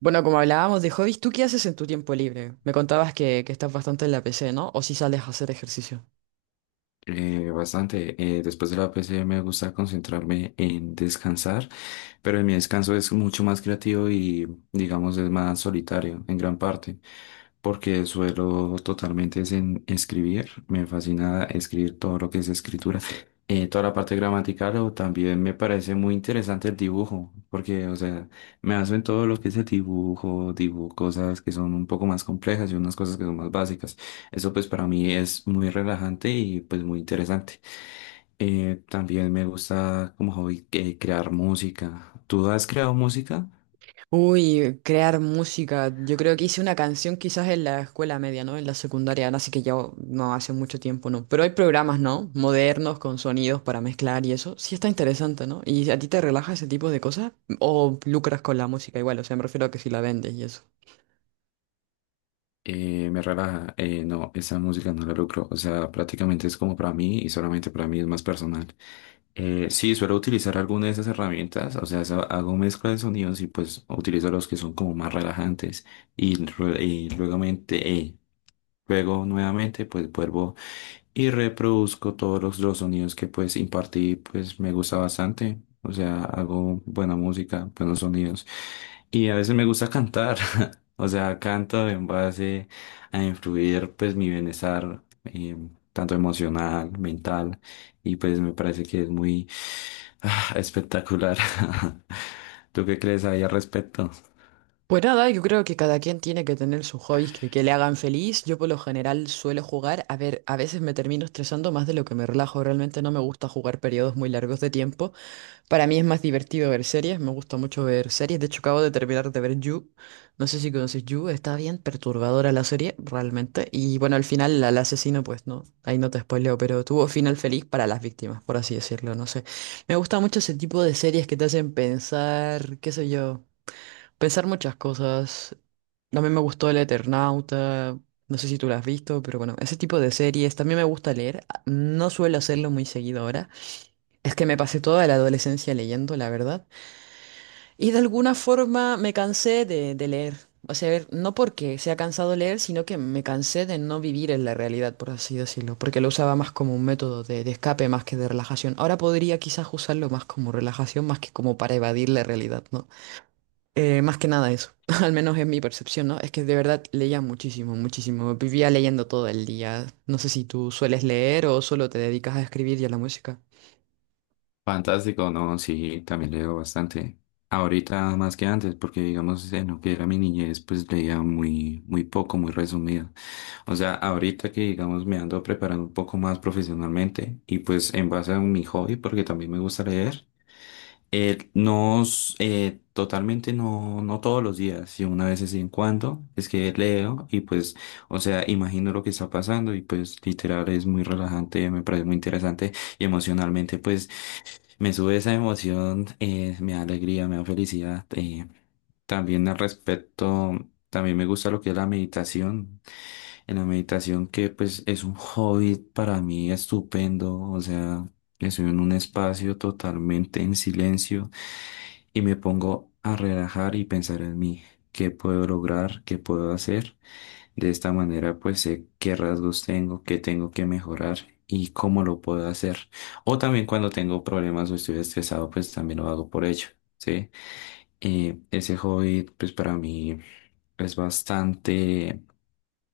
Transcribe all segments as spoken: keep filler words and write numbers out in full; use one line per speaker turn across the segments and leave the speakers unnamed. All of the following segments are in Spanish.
Bueno, como hablábamos de hobbies, ¿tú qué haces en tu tiempo libre? Me contabas que, que estás bastante en la P C, ¿no? ¿O si sales a hacer ejercicio?
Eh, bastante. Eh, después de la P C me gusta concentrarme en descansar, pero en mi descanso es mucho más creativo y digamos es más solitario en gran parte, porque suelo totalmente es en escribir. Me fascina escribir todo lo que es escritura, eh, toda la parte gramatical o también me parece muy interesante el dibujo, porque o sea, me hacen todo lo que es el dibujo, dibujo cosas que son un poco más complejas y unas cosas que son más básicas. Eso pues para mí es muy relajante y pues muy interesante. Eh, también me gusta como hobby eh, crear música. ¿Tú has creado música?
Uy, crear música. Yo creo que hice una canción quizás en la escuela media, ¿no? En la secundaria, así que ya no hace mucho tiempo, ¿no? Pero hay programas, ¿no? Modernos con sonidos para mezclar y eso. Sí está interesante, ¿no? ¿Y a ti te relaja ese tipo de cosas? ¿O lucras con la música igual? O sea, me refiero a que si la vendes y eso.
Eh, me relaja. Eh, no, esa música no la lucro. O sea, prácticamente es como para mí y solamente para mí es más personal. Eh, sí, suelo utilizar alguna de esas herramientas. O sea, sa- hago mezcla de sonidos y pues utilizo los que son como más relajantes. Y, rue- y luego, luego nuevamente pues vuelvo y reproduzco todos los, los sonidos que pues impartí, pues me gusta bastante. O sea, hago buena música, buenos sonidos. Y a veces me gusta cantar. O sea, canto en base a influir pues mi bienestar, eh, tanto emocional, mental, y pues me parece que es muy ah, espectacular. ¿Tú qué crees ahí al respecto?
Pues nada, yo creo que cada quien tiene que tener sus hobbies que, que le hagan feliz. Yo por lo general suelo jugar, a ver, a veces me termino estresando más de lo que me relajo. Realmente no me gusta jugar periodos muy largos de tiempo. Para mí es más divertido ver series, me gusta mucho ver series. De hecho, acabo de terminar de ver You. No sé si conoces You, está bien perturbadora la serie, realmente. Y bueno, al final al asesino, pues no, ahí no te spoileo, pero tuvo final feliz para las víctimas, por así decirlo, no sé. Me gusta mucho ese tipo de series que te hacen pensar, qué sé yo. Pensar muchas cosas. También me gustó El Eternauta. No sé si tú lo has visto, pero bueno, ese tipo de series. También me gusta leer. ah, No suelo hacerlo muy seguido ahora. Es que me pasé toda la adolescencia leyendo, la verdad. Y de alguna forma me cansé de, de leer. O sea, a ver, no porque sea cansado leer, sino que me cansé de no vivir en la realidad, por así decirlo. Porque lo usaba más como un método de, de escape más que de relajación. Ahora podría quizás usarlo más como relajación, más que como para evadir la realidad, ¿no? Eh, más que nada eso, al menos es mi percepción, ¿no? Es que de verdad leía muchísimo, muchísimo. Vivía leyendo todo el día. No sé si tú sueles leer o solo te dedicas a escribir y a la música.
Fantástico, no, sí, también leo bastante. Ahorita más que antes, porque digamos en lo que era mi niñez, pues leía muy, muy poco, muy resumido. O sea, ahorita que digamos me ando preparando un poco más profesionalmente y pues en base a mi hobby, porque también me gusta leer, eh, no, s- eh, totalmente no, no todos los días, sino una vez de vez en cuando, es que leo y pues, o sea, imagino lo que está pasando y pues literal es muy relajante, me parece muy interesante y emocionalmente pues me sube esa emoción, eh, me da alegría, me da felicidad. Eh, también al respecto, también me gusta lo que es la meditación. En la meditación que pues es un hobby para mí estupendo, o sea, estoy en un espacio totalmente en silencio y me pongo a relajar y pensar en mí, qué puedo lograr, qué puedo hacer. De esta manera, pues sé qué rasgos tengo, qué tengo que mejorar y cómo lo puedo hacer. O también cuando tengo problemas o estoy estresado, pues también lo hago por ello, ¿sí? Eh, ese hobby, pues para mí es bastante,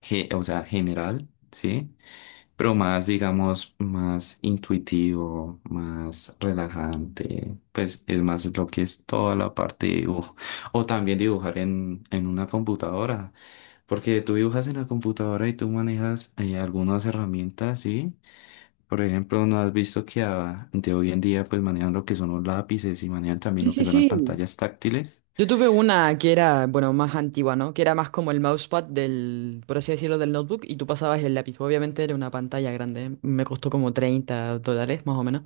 ge- o sea, general, ¿sí? Pero más, digamos, más intuitivo, más relajante, pues es más lo que es toda la parte de dibujo. O también dibujar en, en una computadora, porque tú dibujas en la computadora y tú manejas eh, algunas herramientas, ¿sí? Por ejemplo, ¿no has visto que ah, de hoy en día pues manejan lo que son los lápices y manejan también
Sí,
lo que
sí,
son las
sí.
pantallas táctiles?
Yo tuve una que era, bueno, más antigua, ¿no? Que era más como el mousepad del, por así decirlo, del notebook y tú pasabas el lápiz. Obviamente era una pantalla grande, ¿eh? Me costó como treinta dólares, más o menos.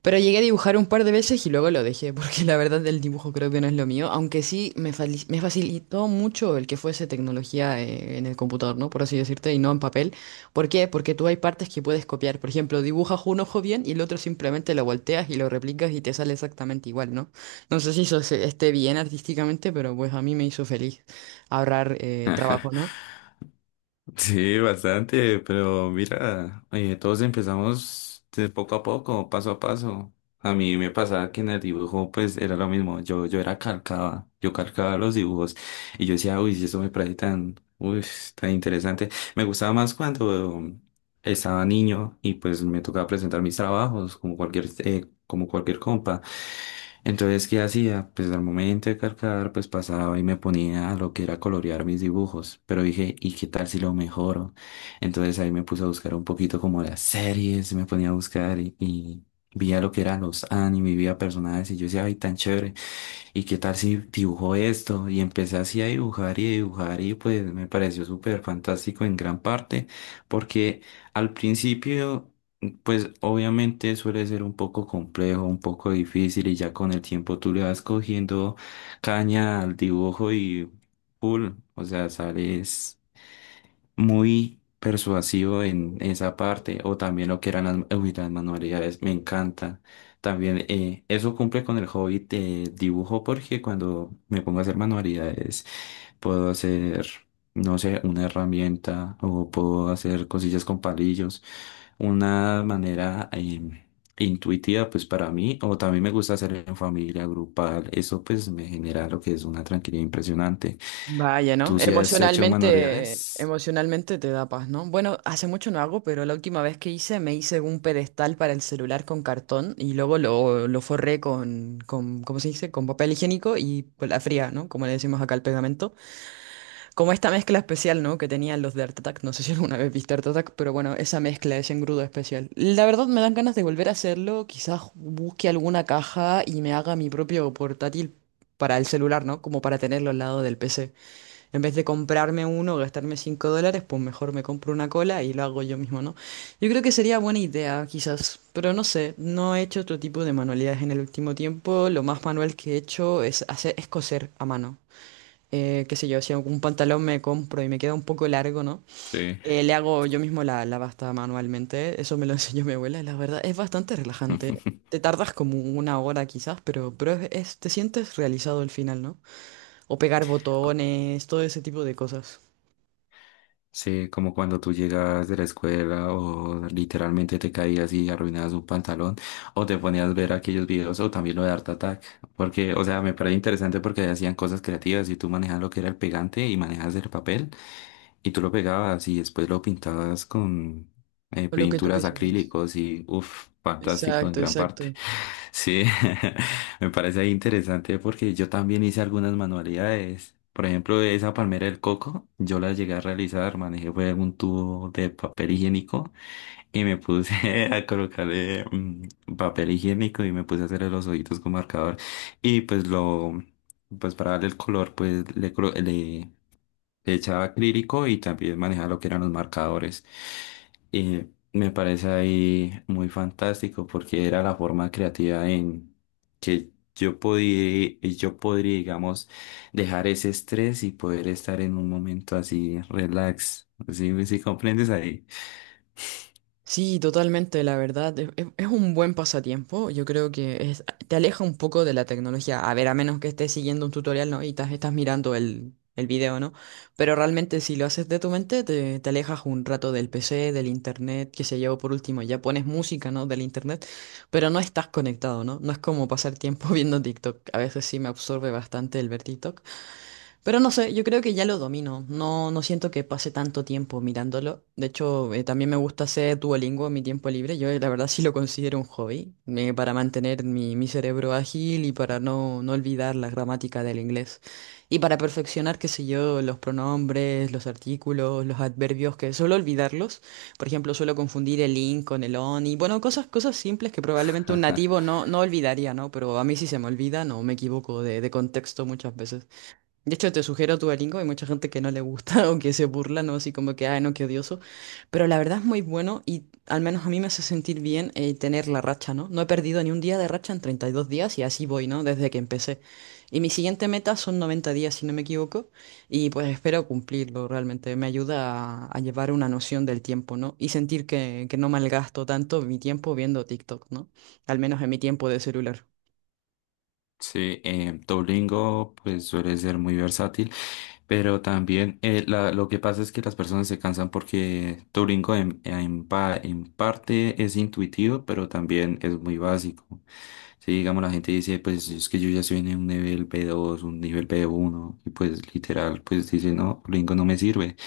Pero llegué a dibujar un par de veces y luego lo dejé, porque la verdad el dibujo creo que no es lo mío, aunque sí me, fali- me facilitó mucho el que fuese tecnología eh, en el computador, ¿no? Por así decirte, y no en papel. ¿Por qué? Porque tú hay partes que puedes copiar. Por ejemplo, dibujas un ojo bien y el otro simplemente lo volteas y lo replicas y te sale exactamente igual, ¿no? No sé si eso se- esté bien artísticamente, pero pues a mí me hizo feliz ahorrar eh, trabajo, ¿no?
Sí, bastante, pero mira, eh, todos empezamos de poco a poco, paso a paso. A mí me pasaba que en el dibujo pues era lo mismo, yo, yo era calcaba, yo calcaba los dibujos y yo decía, uy, si eso me parece tan, uy, tan interesante. Me gustaba más cuando estaba niño y pues me tocaba presentar mis trabajos como cualquier, eh, como cualquier compa. Entonces, ¿qué hacía? Pues al momento de cargar, pues pasaba y me ponía a lo que era colorear mis dibujos. Pero dije, ¿y qué tal si lo mejoro? Entonces ahí me puse a buscar un poquito como las series, me ponía a buscar y, y vi a lo que eran los anime, vi a personajes y yo decía, ay, tan chévere. ¿Y qué tal si dibujo esto? Y empecé así a dibujar y a dibujar y pues me pareció súper fantástico en gran parte, porque al principio, pues obviamente suele ser un poco complejo, un poco difícil y ya con el tiempo tú le vas cogiendo caña al dibujo y... full o sea, sales muy persuasivo en esa parte, o también lo que eran las, uy, las manualidades, me encanta. También eh, eso cumple con el hobby de dibujo porque cuando me pongo a hacer manualidades puedo hacer, no sé, una herramienta o puedo hacer cosillas con palillos, una manera em, intuitiva pues para mí, o también me gusta hacer en familia, grupal, eso pues me genera lo que es una tranquilidad impresionante.
Vaya, ¿no?
¿Tú sí has hecho
Emocionalmente,
manualidades?
emocionalmente te da paz, ¿no? Bueno, hace mucho no hago, pero la última vez que hice me hice un pedestal para el celular con cartón y luego lo, lo forré con, con, ¿cómo se dice? Con papel higiénico y pues, la fría, ¿no? Como le decimos acá al pegamento. Como esta mezcla especial, ¿no? Que tenían los de Art Attack. No sé si alguna vez viste Art Attack, pero bueno, esa mezcla, ese engrudo especial. La verdad me dan ganas de volver a hacerlo. Quizás busque alguna caja y me haga mi propio portátil para el celular, ¿no? Como para tenerlo al lado del P C. En vez de comprarme uno, gastarme cinco dólares, pues mejor me compro una cola y lo hago yo mismo, ¿no? Yo creo que sería buena idea, quizás, pero no sé, no he hecho otro tipo de manualidades en el último tiempo. Lo más manual que he hecho es hacer, es coser a mano. Eh, qué sé yo, si algún pantalón me compro y me queda un poco largo, ¿no?
Sí.
Eh, le hago yo mismo la, la basta manualmente. Eso me lo enseñó mi abuela, y la verdad, es bastante relajante. Te tardas como una hora quizás, pero, pero es- es- te sientes realizado al final, ¿no? O pegar botones, todo ese tipo de cosas.
Sí, como cuando tú llegas de la escuela o literalmente te caías y arruinabas un pantalón o te ponías a ver aquellos videos o también lo de Art Attack, porque, o sea, me parece interesante porque hacían cosas creativas y tú manejabas lo que era el pegante y manejabas el papel y tú lo pegabas y después lo pintabas con eh,
O Lo que tú
pinturas
quisieras.
acrílicos y, uff, fantástico en
Exacto,
gran parte.
exacto.
Sí, me parece ahí interesante porque yo también hice algunas manualidades. Por ejemplo, esa palmera del coco, yo la llegué a realizar, manejé fue un tubo de papel higiénico y me puse a colocarle mm, papel higiénico y me puse a hacerle los ojitos con marcador. Y pues lo, pues para darle el color, pues le, colo- le le echaba acrílico y también manejaba lo que eran los marcadores. Y me parece ahí muy fantástico porque era la forma creativa en que yo podía, yo podría, digamos, dejar ese estrés y poder estar en un momento así relax. ¿Sí, sí comprendes ahí?
Sí, totalmente, la verdad. Es, es- es un buen pasatiempo. Yo creo que es- Te aleja un poco de la tecnología. A ver, a menos que estés siguiendo un tutorial, ¿no? Y estás, estás mirando el, el video, ¿no? Pero realmente si lo haces de tu mente, te, te alejas un rato del P C, del internet, qué sé yo, por último, ya pones música, ¿no? Del internet, pero no estás conectado, ¿no? No es como pasar tiempo viendo TikTok. A veces sí me absorbe bastante el ver TikTok. Pero no sé, yo creo que ya lo domino. No, no siento que pase tanto tiempo mirándolo. De hecho, eh, también me gusta hacer Duolingo en mi tiempo libre. Yo eh, la verdad sí lo considero un hobby, eh, para mantener mi, mi cerebro ágil y para no, no olvidar la gramática del inglés. Y para perfeccionar, qué sé yo, los pronombres, los artículos, los adverbios, que suelo olvidarlos. Por ejemplo, suelo confundir el in con el on y bueno, cosas, cosas simples que probablemente un nativo no, no olvidaría, ¿no? Pero a mí sí se me olvida, no me equivoco de de contexto muchas veces. De hecho, te sugiero tu Duolingo, hay mucha gente que no le gusta o que se burla, ¿no? Así como que, ay, no, qué odioso. Pero la verdad es muy bueno y al menos a mí me hace sentir bien eh, tener la racha, ¿no? No he perdido ni un día de racha en treinta y dos días y así voy, ¿no? Desde que empecé. Y mi siguiente meta son noventa días, si no me equivoco, y pues espero cumplirlo realmente. Me ayuda a, a llevar una noción del tiempo, ¿no? Y sentir que, que no malgasto tanto mi tiempo viendo TikTok, ¿no? Al menos en mi tiempo de celular.
Sí, eh, Duolingo pues suele ser muy versátil. Pero también eh, la- lo que pasa es que las personas se cansan porque Turingo en, en pa- en parte es intuitivo, pero también es muy básico. Si digamos la gente dice, pues es que yo ya estoy en un nivel b dos un nivel b uno y pues literal, pues dice, no, Duolingo no me sirve.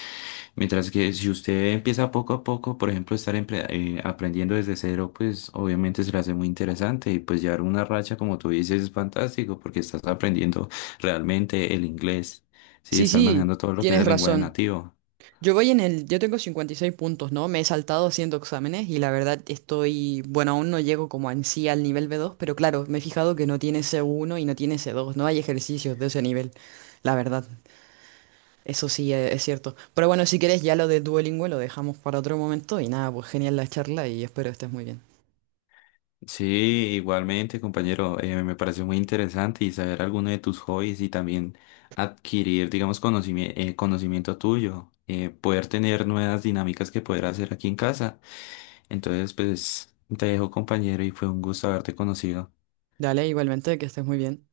Mientras que si usted empieza poco a poco, por ejemplo, estar empre- eh, aprendiendo desde cero, pues obviamente se le hace muy interesante y pues llevar una racha, como tú dices, es fantástico porque estás aprendiendo realmente el inglés. Sí,
Sí,
están
sí,
manejando todo lo que es
tienes
el lenguaje
razón.
nativo.
Yo voy en el, yo tengo cincuenta y seis puntos, ¿no? Me he saltado haciendo exámenes y la verdad estoy, bueno, aún no llego como en sí al nivel b dos, pero claro, me he fijado que no tiene c uno y no tiene c dos, no hay ejercicios de ese nivel, la verdad, eso sí eh, es cierto. Pero bueno, si quieres ya lo de Duolingo lo dejamos para otro momento y nada, pues genial la charla y espero estés muy bien.
Sí, igualmente, compañero, eh, me pareció muy interesante y saber alguno de tus hobbies y también adquirir, digamos, conocimi- eh, conocimiento tuyo, eh, poder tener nuevas dinámicas que poder hacer aquí en casa. Entonces, pues, te dejo, compañero, y fue un gusto haberte conocido.
Dale, igualmente, que estés muy bien.